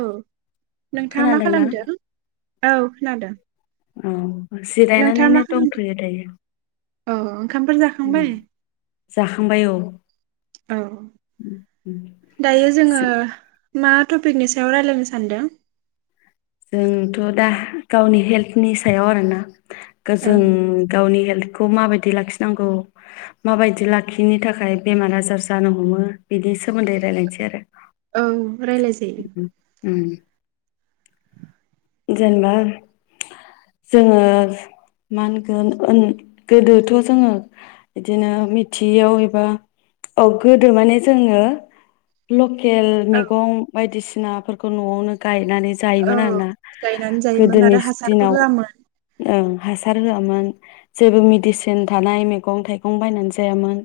औ नोंथाङा मा खोनादोंना खालामदों? औ खोनादों? औ जिरायनानैनो दंथ'यो दायो‌। ओ। ओंखामफ्रा जाखांबाय? जाखांबाय औ। औ उम दायो जोङो मा टपिकनि सायाव रायलायनो सानदों? जोंथ' दा गावनि हेल्थनि सायाव आरोना। औ गोजों गावनि हेल्थ खौ माबायदि लाखिनांगौ। माबायदि लाखियिनि थाखाय बेमार आजार जानो हमो बिनि सोमोन्दै रायलायनोसै आरो। औ। रायलायजायो। उम जेनेबा जोङो मा होनगोन गोदोथ' जोङो बिदिनो मिथियैयाव एबा औ गोदो माने जोङो ल केल औ मैगं बायदिसि नाफोरखौ न'आवनो गाय नानै औ जायोमोन आरोना। गायनानै जायोमोन आरो गोदोनिस हासारबो दिनाव होआमोन ओं हासार होआमोन। जेबो मिदिसिन थानाय मेगं थाइगं बायनानै जायामोन।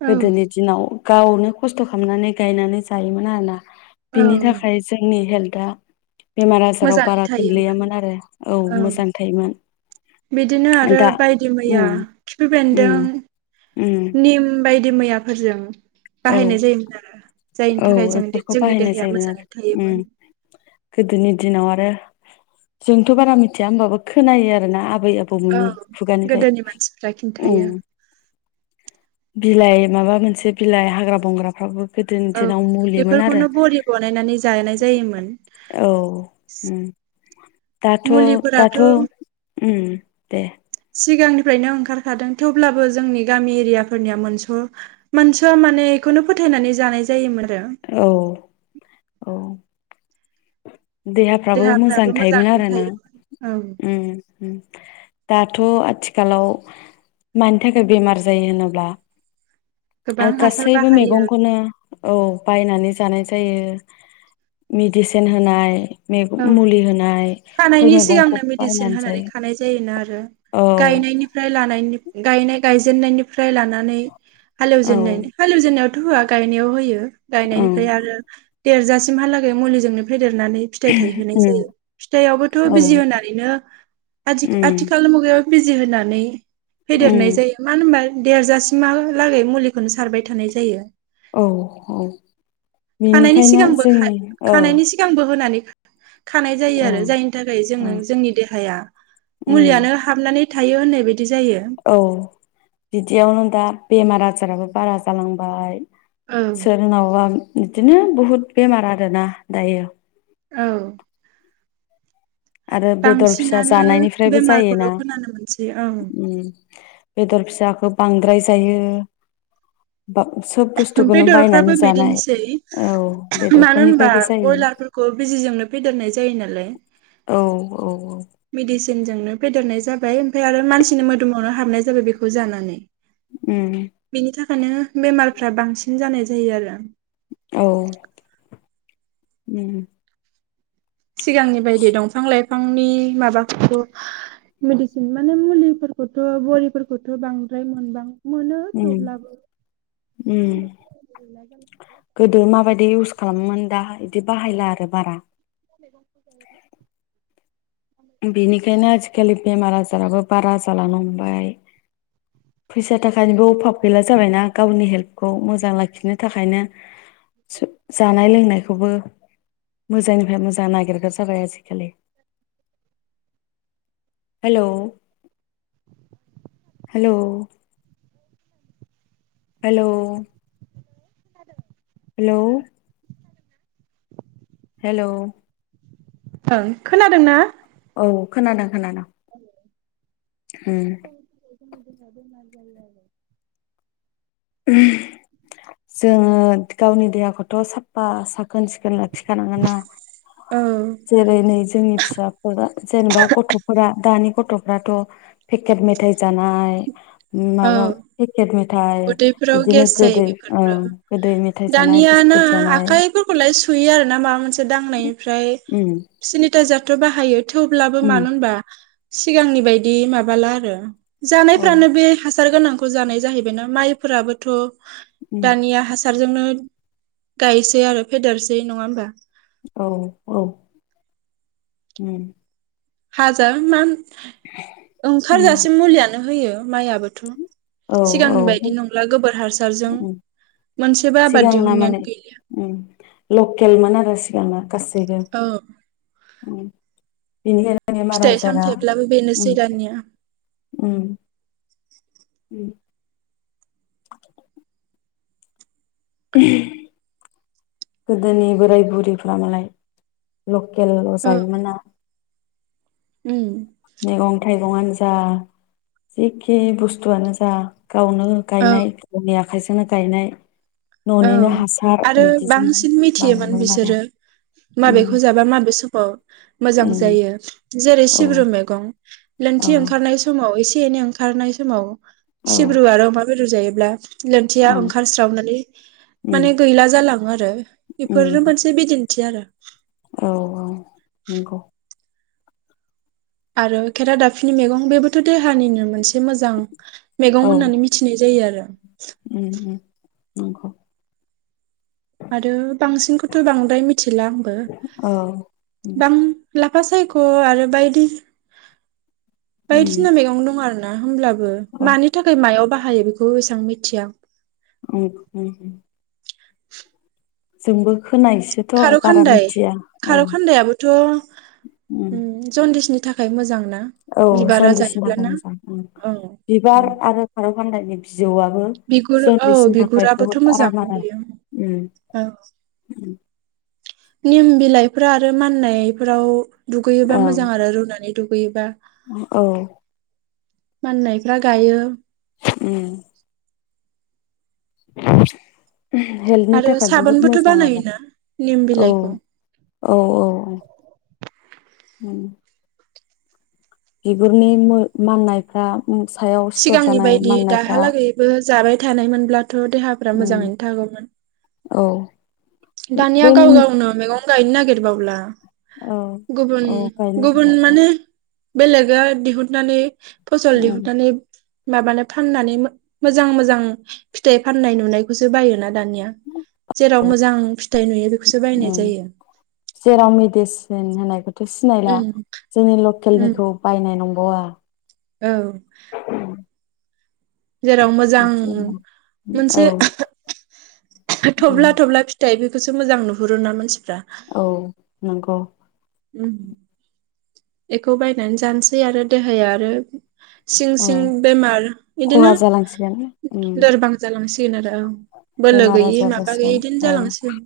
औ गोदोनि दिनाव गावनो खस्थ' खामनानै गायनानै जायोमोन आरोना। बिनि औ थाखाय जोंनि हेल्थ आ बेमार आजाराव मोजाङै थायोमोन गोग्लैयामोन आरो औ मोजां थायोमोन बिदिनो आरो दा बायदि मैया उम खिफि उम बेन्दों उम निम बायदि मैयाफोरजों औ बाहायनाय जायोमोन आरो जायनि औ थाखाय जों दि बेफोरखौ जोंनि बाहायनाय देहाया जायोमोन आरो मोजाङै उम थायोमोन। गोदोनि दिनाव आरो जोंथ' बारा मिथिया होमबाबो खोनायो आरोना आ बै औ आबौमोननि खुगानिफाय गोदोनि मानसिफ्रा उम। खिन्थायो बिलाइ माबा मोनसे बिलाइ हाग्रा बंग्राफ्राबो गोदोनि औ दिनाव मुलिमोन आरो बेफोरखौनो बरि बनायनानै जानाय जायोमोन औ उम दाथ' मुलिफोराथ' दाथ' उम दे। सिगांनिफ्रायनो ओंखारखादों थेवब्लाबो जोंनि गामि एरियाफोरनिया मोनस' मोनस'आ माने एखौनो फोथायनानै जानाय जायोमोन आ औ औ। देहाफ्राबो मोजां थायोमोन मोजाङैनो आरोना थायोमोन औ उम। उम दाथ' आथिखालाव मानि थाखाय बेमार जायो होनोब्ला ओ गोबां हासार गासैबो बाहायो मेगंखौनो औ बायनानै जानाय जायो मिडिसिन होनाय [unintelligible] औ मुलि होनाय फोर खानायनि मैगंखौ सिगांनो मेडिसिन बायनानै होनानै जायो खानाय जायोना आरो औ गायनायनिफ्राय लानायनि गायनाय-गायजेननायनिफ्राय लानानै हालौ औ जेननायनि हालौ जेननायाव थ' होआ गायनायाव होयो। ओं गायनायनिफ्राय आरो देरजासिमहालागै मुलिजोंनो फेदेरनानै फिथाइ थायहोनाय जायो उम फिथायाइआवबोथ' औ बिजि होनानैनो उम आथि-आथिखालनि मुगायाव बिजि होनानै फेदेरनाय उम जायो मानो होनबा देरजासिमहालागै मुलिखौनो सारबाय थानाय जायो। औ औ खानायनि बेनिखायनो सिगांबो खा जोंनि औ खानायनि सिगांबो होनानै खानाय जायो औ आरो जायनि थाखाय औ जोङो जोंनि देहाया उम मुलियानो हाबनानै थायो होननाय बा औ बिदियावनो दा बेमार आजाराबो बारा जालांबाय। औ सोरनावबा बिदिनो बहुद बेमार आरोना दायो। औ आरो बेदर फिसा बांसिनानो जानायनिफ्रायबो बेमारखौल' जायोना खोनानो मोनसै औ। उम बेदर फिसाखौ बांद्राय जायो। बा सोब बुस्थुखौनो बायनानै बेदरफ्राबो जानाय बिदिनोसै औ मानो होनबा बेदरफोरनिफ्रायबो जायो बयलारफोरखौ बिजिजोंनो फेदेरनाय जायो नालाय। औ औ मेदिसिनजोंनो फेदेरनाय जाबाय। ओमफ्राय आरो मानसिनि मोदोमावनो हाबनाय जाबाय बेखौ जानानै उम बेनि थाख ओंखायनो बेमारफ्रा बांसिन जानाय जायो आरो। औ उम सिगांनि बायदि दंफां लाइफांनि माबाफोरखौ मेडिसिन माने मुलिफोरखौथ' बरिफोरखौथ' बांद्राय मोनबां मोनो उम थेवब्लाबो उम मानो होनबा [inaudible] बिदि बाहायला आरो बारा। [inaudible] बेनिखायनो आजिखालि बेमार आजाराबो बारा जालांनो हमबाय फैसा थाखानिबो अभाब गैला जाबायना गावनि हेल्थखौ मोजां लाखिनो थाखायनो जानाय लोंनायखौबो मोजांनिफ्राय मोजां नागिरग्रा जाबाय आजि खालि hello hello hello hello hello hello ओं खोनादोंना औ खोनादों खोनादों उम [inaudible] बेमार जायो आरो जोङो गावनि देहाखौथ' साफा सा साखोन सिखोन लाखिखानांगोन ना आरो जेरै नै जोंनि फिसाफोरा जेनेबा गथ'फोरा दानि गथ'फ्राथ' पेकेट मेथायाइ जानाय माबा पेकेट आरो फोराव गेस जायो बेफोरबो मेथाइ जानाय दानिया ना बिस्कुट जानाय आखाइफोरखौलाय सुयो आरोना माबा मोनसे उम दांनायनिफ्राय जाथ' बाहायो थेवब्लाबो उम मानो होनबा सिगांनि बायदि माबाला आरो औ जानायफ्रानो बे हासार गोनांखौ जानाय जाहै माइफोराबोथ' उम दानिया हासार जोंनो गायसै आरो फेदेरसै नङा होमबा औ औ हाजार मा उम ओंखारजासे मुलियानो होयो। माइ आबोथ' औ औ हासारजों मोनसेबो आबाद सिगांना दिहुननायानो माने गैलिया ओम लकेलमोन आरो सिगांना गासैबो औ बिनि फिथाइ सामथायाइब्लाबो बेनोसै दानिया उम [inaudible] [inaudible] गोदोनि बोराय बुरैफ मालाय ल गेलल' औ सायोमोनना उम मैगं-थाइगं आनजा जिख बुस्थुआानो जा गावनो औ गायनायनि आखाइजोंनो गायनाय औ न'निनो हासार आरो बिदि बांसिन मिथियोमोन बिसोरो माबेखौ उम जाबा माबे समाव मोजां उम जायो जेरै औ सिब्रु मैगं औ लोनथि ओंखारनाय समाव एसे सेनै ओंखारनाय समाव औ सिब्रु आरो अमा बेरु जायो। ब्ला लोनथिया औ ओंखारस्रावनानै उम माने गैला जालाङो आरो बेफोरनो उम मोनसे बिदिन थि आरो औ औ नंगौ। आरो खेरा दाफिनि मैगं बेबोथ' देहानिनो मोनसे मोजां मैगं औ होननानै मिथिनाय जायो आरो उम उम। नंगौ। आरो बांसिनखौथ' बांद्राय मिथिला आंबो औ उम बां ला लाफा सायख' आरो बायदि उम बायदिसिना मैगं दं आरो न' दा होमब्लाब बो औ मानि थाखाय मायाव बाहाय बाहायो बेखौबो एसां मिथिया उम उम। जोंबो खोनायोसोथ' खार' बारा खान्दाय मिथिया औ खार' उम खान्दायाबोथ'उम जन्दिसनि नि थाखाय मोजां ना औ बिबारा जन्दिसनि थाखाय जायोब्लाना मोजां उम औ बिबार उम आरो फार खान्दायनिस जिउआबो बिगुर औ जन्दिसनि थाखाय बिगुराबोथ' बुहुत मोजां आराम आरो बेयो उम औ उम निम बिलाइफोरा आरो माननायफोराव दुगैयोबा ओं मोजां आरो रुनानै दुगैयोबा औ माननायफ्रा गायो उम ओबस हेल्थनि आरो थाखाय बहुद साबोनबोथ' मोजां आरो बानायोना निम औ बिलाइखौ औ औ उम बिगुरनि मो माननायफ्रा उम सायाव सिथर सिगांनि जानाय बायदि माननायफ्रा दाहालागैबो जाबाय थानायमोनब्ला थ' देहाफ्रा उम मोजाङैनो थागौमोन। औ दानिया बे गाव गाव नो मेगं गाइनो नागिर बावला औ गुबुन औ गायनो गुबुन नागिरला माने बेलेगा दिहुननानै फसल उम दिहुनथानै माबानो फाननानै मो-मोजां मोजां फिथाइ फाननाय नुनायखौसो बायोना दानिया जेराव मोजां फिथाइ नुयो बेखौसो बायनाय उम जायो जेराव मेडिसिन होननायखौथ' सिनायला उम जोंनि उम लकेलनिखौ बायनाय नं बावा औ जेराव मोजां बिदि मोनसे आरो। औ थब्ला थब्ला फिथाइ बेफ बेखौसो मोजां नुहुरो ना मानसि औ नंगौ ओम बेखौ बायनानै जानोसै आरो देहाया आरो सिं ओ सिं बेमार बिदिनो खहा जालांसिगोन उम लोरबां जालांसिगोन आरो औ बोलो बेमार गैयि आजार माबा जासिगोन गैयि इदिनो ओ जालांसिगोन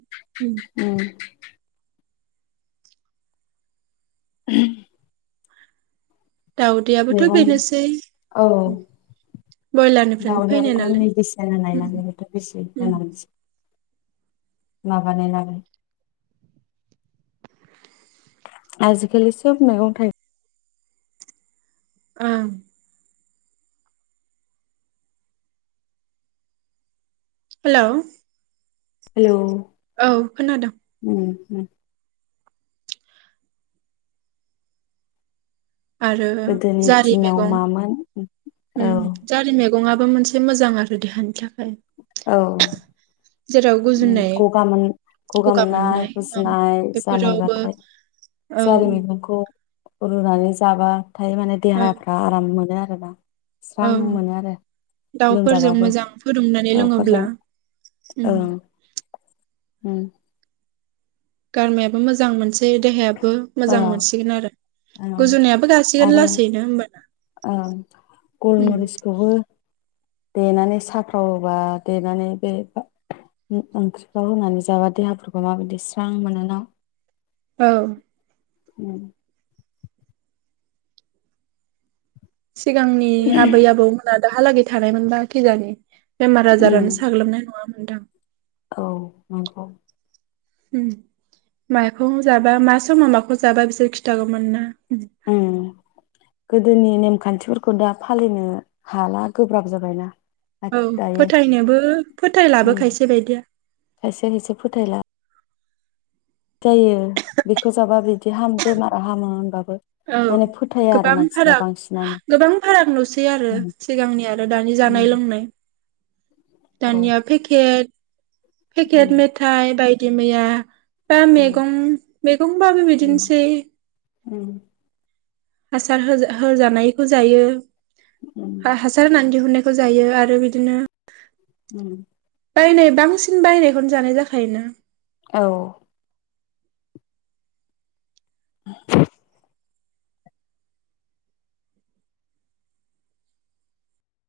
उम [inaudible] दाउदैयाबोथ' मैगं बेनोसै औ बयलारनिफ्रायनो फैनाय गावनियावबोथ' नालाय मेडिसिन उम होनना उम बेबोथ' [unintelligible] माबानाय ना आजिखालि सोब मैगं थाइ ओं हेलौ हेलौ औ खोनादों। उम उम। आरो गोदोनि जारि दिनाव मेगं मामोन औ ओम जारि मे गङाबो मोनसे मोजां आरो देहानि था औ। ओम जेराव गुजुनाय गगा मोन गगा मोननाय गुजुनाय जानायबाथाय औ जारि मैगंखौ रुनानै जाबा थाय माने औ देहाफ्रा आराम मोनो आ मोना औ दाउफोरजों लोमजाबाबो मोजां फुदुंनानै लोङोब्ला। दाउफोरजों उम ओं। उम। गारमायाबो मोजां मोनस सै देहायाबो ओ मोजां मोनसिगोन आरो ओं गुजुनायाबो गासिगोन आरो लासैनो होमबाना। ओं उम। गलमरिसखौबो देनानै साफ्राव बा देनानै बे ओंख्रिफ्राव होनानै जाबा देहाफोरखौ माबायदि स्रां मोनो ना। औ। उम। सिगांनि आबै आबौमोना दाहालागै थानायमोनबा खिजानि बेमार आजारानो साग्लोबनाय नङामोन। नोंथां। औ नंगौ। उम माखौ जाबा मा समाव माखौ जाबा बिसोर खिथागौमोन ना। उम अ गोदोनि नेम खान्थिफोरखौ दा फालिनो हाला गोब्राब जाबाय ना। औ फोथायनोबो फोथायलाबो उम खायसे बायदिया। खायसे खायसे फोथायला जायो बेखौ जाबा बि औ माने फोथाया आरो गोबां मानसिफ्रा फाराग बांसिनानो गोबां फाराग नुसै आरो औ सिगांनि आरो दानि जानाय उम लोंनाय। औ दानिया फेकेट फेकेट मेथाइ बाय दि मैया दा उम मेगं मेगंबाबो उम बिदिनोसै। उम। हासार होजा-होजानायखौ जायो। उम हासार होना दिहुननाय खौ जायो आरो बिदिनो उम बायनाय बांसिन बायनायखौनो जानाय जाखायोना। औ [inaudible]